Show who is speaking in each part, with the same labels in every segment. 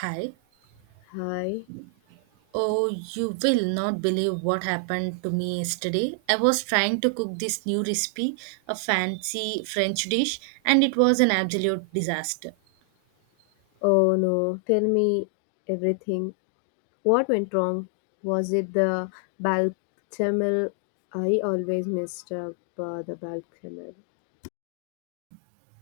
Speaker 1: Hi.
Speaker 2: Hi.
Speaker 1: Oh, you will not believe what happened to me yesterday. I was trying to cook this new recipe, a fancy French dish, and it was an absolute disaster.
Speaker 2: Oh no, tell me everything. What went wrong? Was it the balchamel? I always messed up the balchamel.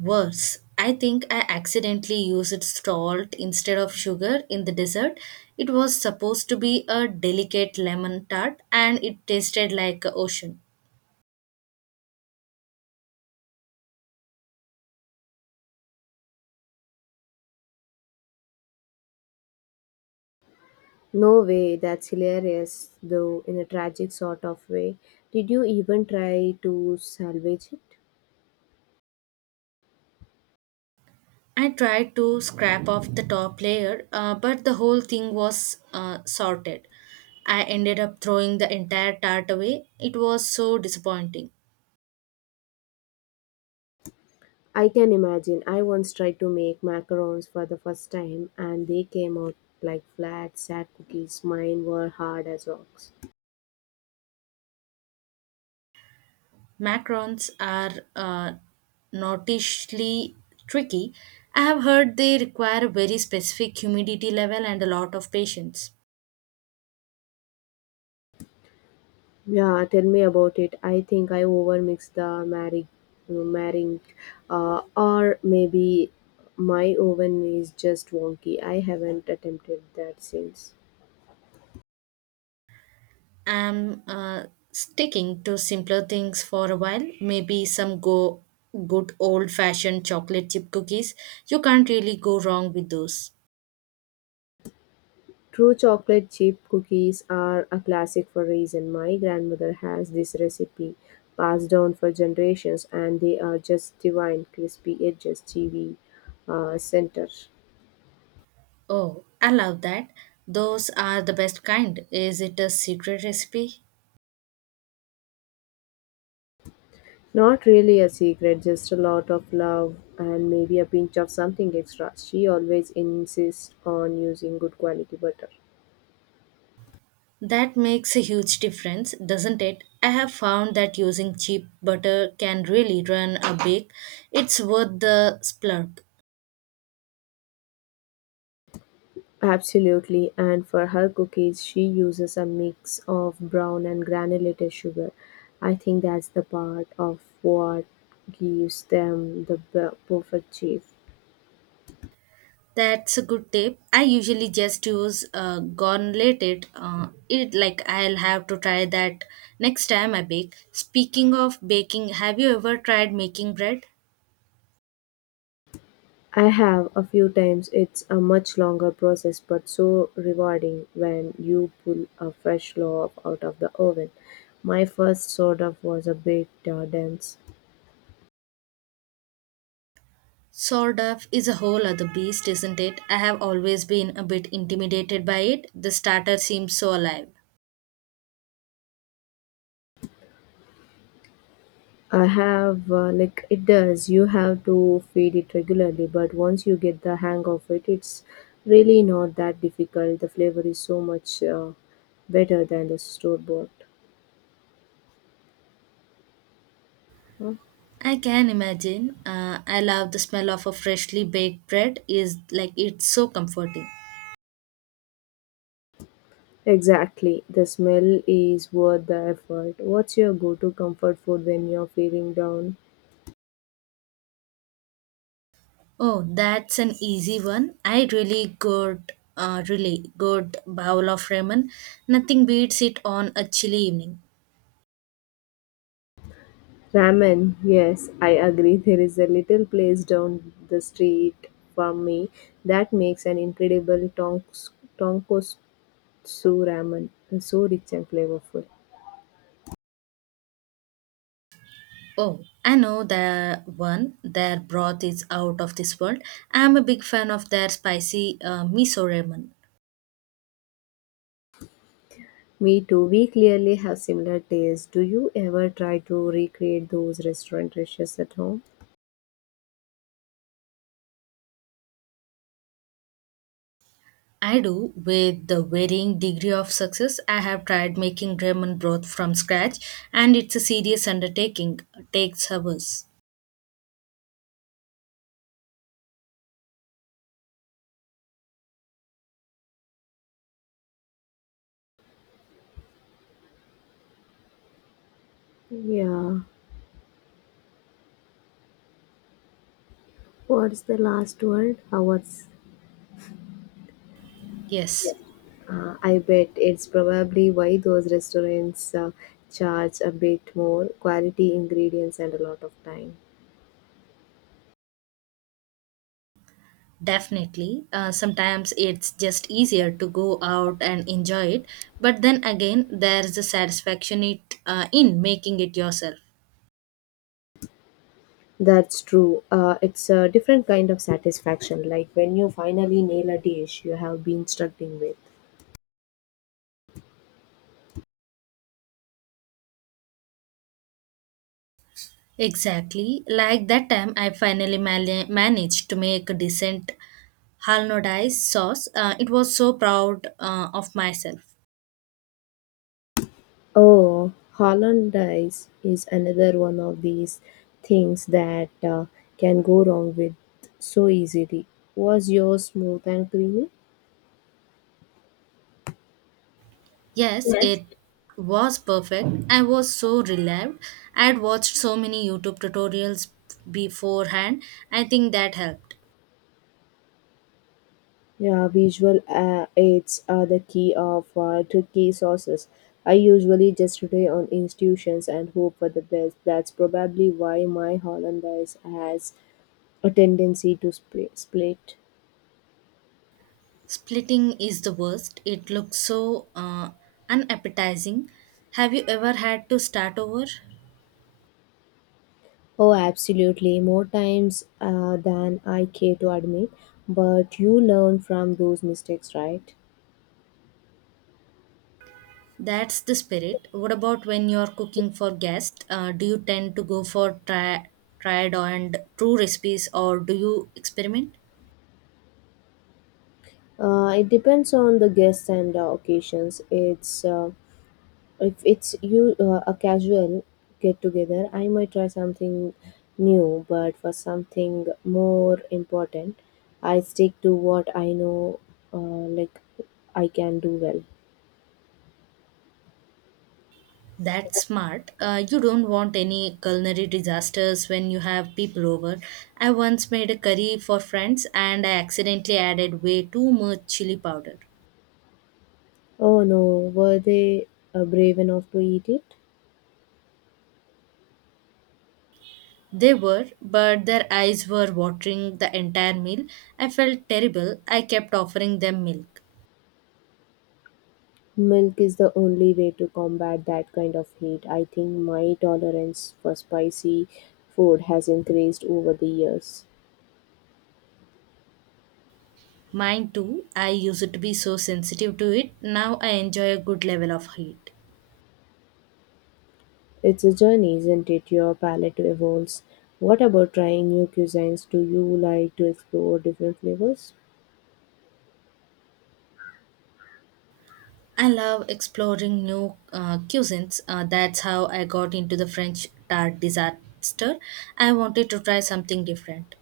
Speaker 1: Worse, I think I accidentally used salt instead of sugar in the dessert. It was supposed to be a delicate lemon tart, and it tasted like an ocean.
Speaker 2: No way, that's hilarious, though in a tragic sort of way. Did you even try to salvage it?
Speaker 1: I tried to scrap off the top layer, but the whole thing was sorted. I ended up throwing the entire tart away. It was so disappointing.
Speaker 2: I can imagine. I once tried to make macarons for the first time and they came out like flat, sad cookies. Mine were hard as rocks.
Speaker 1: Macarons are uh, notoriously tricky. I have heard they require a very specific humidity level and a lot of patience.
Speaker 2: Yeah, tell me about it. I think I overmixed the marrying, or maybe my oven is just wonky. I haven't attempted that since.
Speaker 1: I'm sticking to simpler things for a while. Maybe some go good old fashioned chocolate chip cookies. You can't really go wrong with those.
Speaker 2: True, chocolate chip cookies are a classic for reason. My grandmother has this recipe passed down for generations, and they are just divine, crispy edges, chewy center.
Speaker 1: Oh, I love that. Those are the best kind. Is it a secret recipe?
Speaker 2: Not really a secret, just a lot of love and maybe a pinch of something extra. She always insists on using good quality butter.
Speaker 1: That makes a huge difference, doesn't it? I have found that using cheap butter can really run a bake. It's worth the splurge.
Speaker 2: Absolutely, and for her cookies, she uses a mix of brown and granulated sugar. I think that's the part of what gives them the perfect shape.
Speaker 1: That's a good tip. I usually just use gauntleted. It like I'll have to try that next time I bake. Speaking of baking, have you ever tried making bread?
Speaker 2: I have a few times. It's a much longer process, but so rewarding when you pull a fresh loaf out of the oven. My first sort of was a bit dense.
Speaker 1: Sort of is a whole other beast, isn't it? I have always been a bit intimidated by it. The starter seems so alive.
Speaker 2: I have, like, it does. You have to feed it regularly, but once you get the hang of it, it's really not that difficult. The flavor is so much better than the store bought.
Speaker 1: I can imagine. I love the smell of a freshly baked bread. Is like it's so comforting.
Speaker 2: Exactly. The smell is worth the effort. What's your go to comfort food when you're feeling down?
Speaker 1: Oh, that's an easy one. I really good, really good bowl of ramen. Nothing beats it on a chilly evening.
Speaker 2: Ramen. Yes, I agree. There is a little place down the street from me that makes an incredible tonkotsu ramen. It's so rich and flavorful.
Speaker 1: Oh, I know the one. Their broth is out of this world. I am a big fan of their spicy miso ramen.
Speaker 2: Me too. We clearly have similar tastes. Do you ever try to recreate those restaurant dishes at home?
Speaker 1: I do, with the varying degree of success. I have tried making ramen broth from scratch, and it's a serious undertaking. It takes hours.
Speaker 2: Yeah. What's the last word? Hours.
Speaker 1: Yes,
Speaker 2: Yes. I bet it's probably why those restaurants charge a bit more, quality ingredients, and a lot of time.
Speaker 1: definitely. Sometimes it's just easier to go out and enjoy it, but then again, there's the satisfaction it in making it yourself.
Speaker 2: That's true. It's a different kind of satisfaction, like when you finally nail a dish you have been struggling with.
Speaker 1: Exactly. Like that time, I finally managed to make a decent Halnodice sauce. It was so proud of myself.
Speaker 2: Oh, hollandaise is another one of these things that can go wrong with so easily. Was yours smooth and creamy?
Speaker 1: Yes, it was perfect. I was so relieved. I had watched so many YouTube tutorials beforehand. I think that helped.
Speaker 2: Yeah, visual aids are the key of to key sources. I usually just rely on institutions and hope for the best. That's probably why my Hollandaise has a tendency to split.
Speaker 1: Splitting is the worst. It looks so unappetizing. Have you ever had to start over?
Speaker 2: Oh, absolutely, more times than I care to admit. But you learn from those mistakes, right?
Speaker 1: That's the spirit. What about when you're cooking for guests? Do you tend to go for tried and true recipes or do you experiment?
Speaker 2: It depends on the guests and occasions. It's If it's you a casual get together, I might try something new, but for something more important, I stick to what I know, like I can do well.
Speaker 1: That's smart. You don't want any culinary disasters when you have people over. I once made a curry for friends and I accidentally added way too much chili powder.
Speaker 2: Oh no, were they brave enough to eat it?
Speaker 1: They were, but their eyes were watering the entire meal. I felt terrible. I kept offering them milk.
Speaker 2: Milk is the only way to combat that kind of heat. I think my tolerance for spicy food has increased over the years.
Speaker 1: Mine too. I used to be so sensitive to it. Now I enjoy a good level of heat.
Speaker 2: It's a journey, isn't it? Your palate evolves. What about trying new cuisines? Do you like to explore different flavors?
Speaker 1: I love exploring new cuisines. That's how I got into the French tart disaster. I wanted to try something different.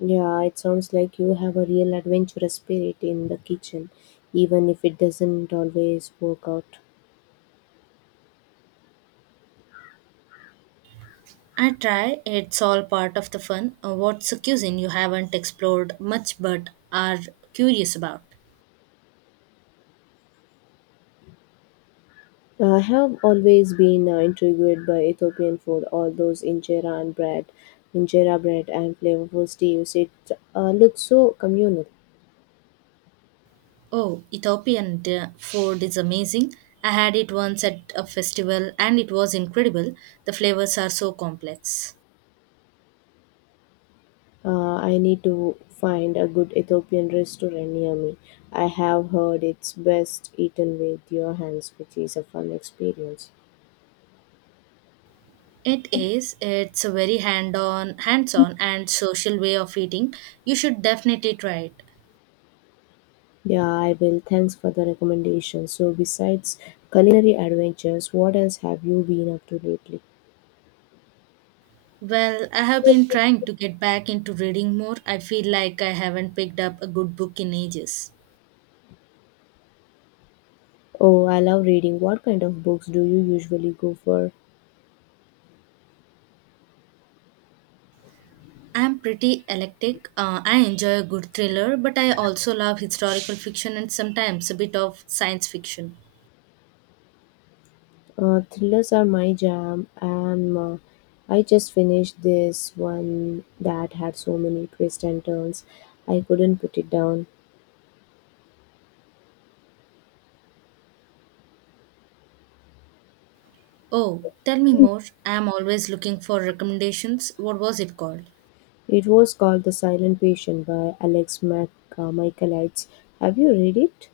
Speaker 2: Yeah, it sounds like you have a real adventurous spirit in the kitchen, even if it doesn't always work out.
Speaker 1: I try, it's all part of the fun. What's a cuisine you haven't explored much but are curious about?
Speaker 2: I have always been intrigued by Ethiopian food, all those injera bread and flavorful stews. It looks so communal.
Speaker 1: Oh, food is amazing. I had it once at a festival and it was incredible. The flavors are so complex.
Speaker 2: I need to find a good Ethiopian restaurant near me. I have heard it's best eaten with your hands, which is a fun experience.
Speaker 1: It is. It's a very hands-on and social way of eating. You should definitely try it.
Speaker 2: Yeah, I will. Thanks for the recommendation. So, besides culinary adventures, what else have you been up to lately?
Speaker 1: Well, I have been trying to get back into reading more. I feel like I haven't picked up a good book in ages.
Speaker 2: Oh, I love reading. What kind of books do you usually go for?
Speaker 1: I'm pretty eclectic. I enjoy a good thriller, but I also love historical fiction and sometimes a bit of science fiction.
Speaker 2: Thrillers are my jam, and I just finished this one that had so many twists and turns. I couldn't put it down.
Speaker 1: Oh, tell me more. I'm always looking for recommendations. What was it called?
Speaker 2: It was called The Silent Patient by Alex Michaelides. Have you read it?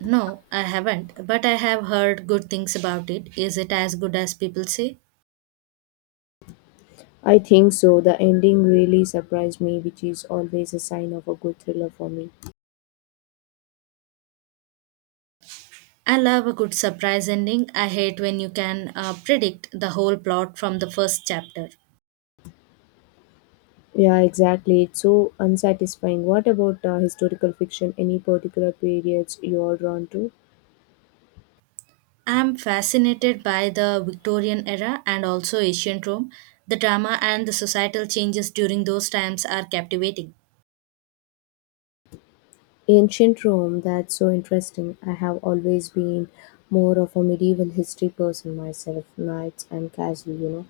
Speaker 1: No, I haven't, but I have heard good things about it. Is it as good as people say?
Speaker 2: I think so. The ending really surprised me, which is always a sign of a good thriller for me.
Speaker 1: I love a good surprise ending. I hate when you can predict the whole plot from the first chapter.
Speaker 2: Yeah, exactly. It's so unsatisfying. What about historical fiction? Any particular periods you're drawn to?
Speaker 1: I'm fascinated by the Victorian era and also ancient Rome. The drama and the societal changes during those times are captivating.
Speaker 2: Ancient Rome, that's so interesting. I have always been more of a medieval history person myself, knights and castle, you know.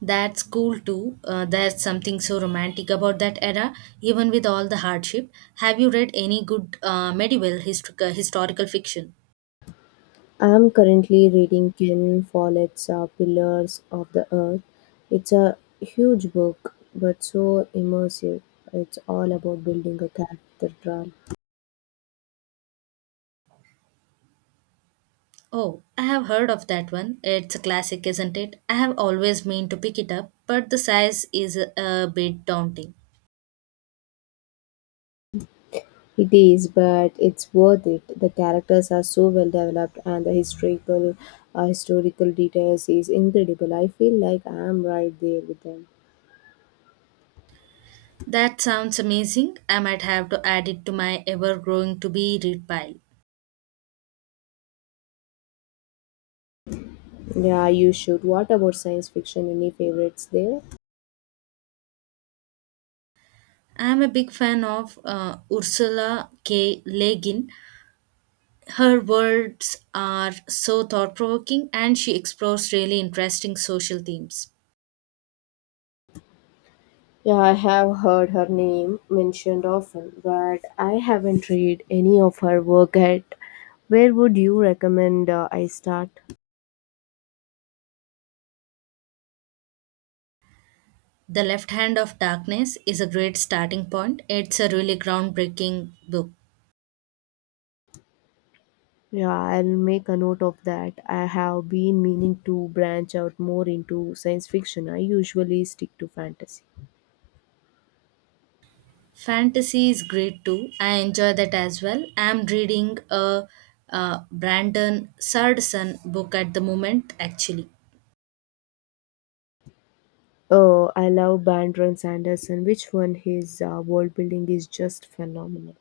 Speaker 1: That's cool too. There's something so romantic about that era, even with all the hardship. Have you read any good historical fiction?
Speaker 2: I am currently reading Ken Follett's Pillars of the Earth. It's a huge book, but so immersive. It's all about building a cathedral.
Speaker 1: Oh, I have heard of that one. It's a classic, isn't it? I have always meant to pick it up, but the size is a bit daunting.
Speaker 2: It is, but it's worth it. The characters are so well developed, and the historical details is incredible. I feel like I am right there with them.
Speaker 1: That sounds amazing. I might have to add it to my ever growing to be read pile.
Speaker 2: Yeah, you should. What about science fiction? Any favorites there?
Speaker 1: I am a big fan of Ursula K. Le Guin. Her words are so thought provoking and she explores really interesting social themes.
Speaker 2: Yeah, I have heard her name mentioned often, but I haven't read any of her work yet. Where would you recommend I start?
Speaker 1: The Left Hand of Darkness is a great starting point. It's a really groundbreaking book.
Speaker 2: Yeah, I'll make a note of that. I have been meaning to branch out more into science fiction. I usually stick to fantasy.
Speaker 1: Fantasy is great too. I enjoy that as well. I'm reading a Brandon Sanderson book at the moment, actually.
Speaker 2: Oh, I love Brandon Sanderson. Which one? His world building is just phenomenal.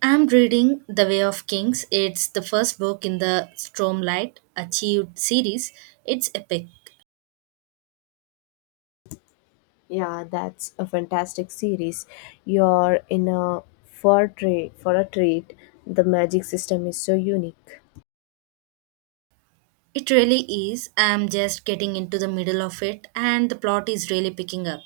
Speaker 1: I'm reading The Way of Kings. It's the first book in the Stormlight Achieved series. It's epic.
Speaker 2: Yeah, that's a fantastic series. You're in a for trade for a treat. The magic system is so unique.
Speaker 1: It really is. I'm just getting into the middle of it, and the plot is really picking up.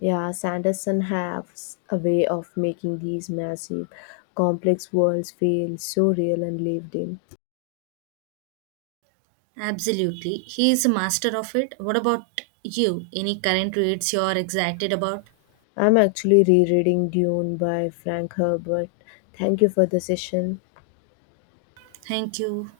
Speaker 2: Yeah, Sanderson has a way of making these massive, complex worlds feel so real and lived in.
Speaker 1: Absolutely. He is a master of it. What about you? Any current reads you're excited about?
Speaker 2: I'm actually rereading Dune by Frank Herbert. Thank you for the session.
Speaker 1: Thank you.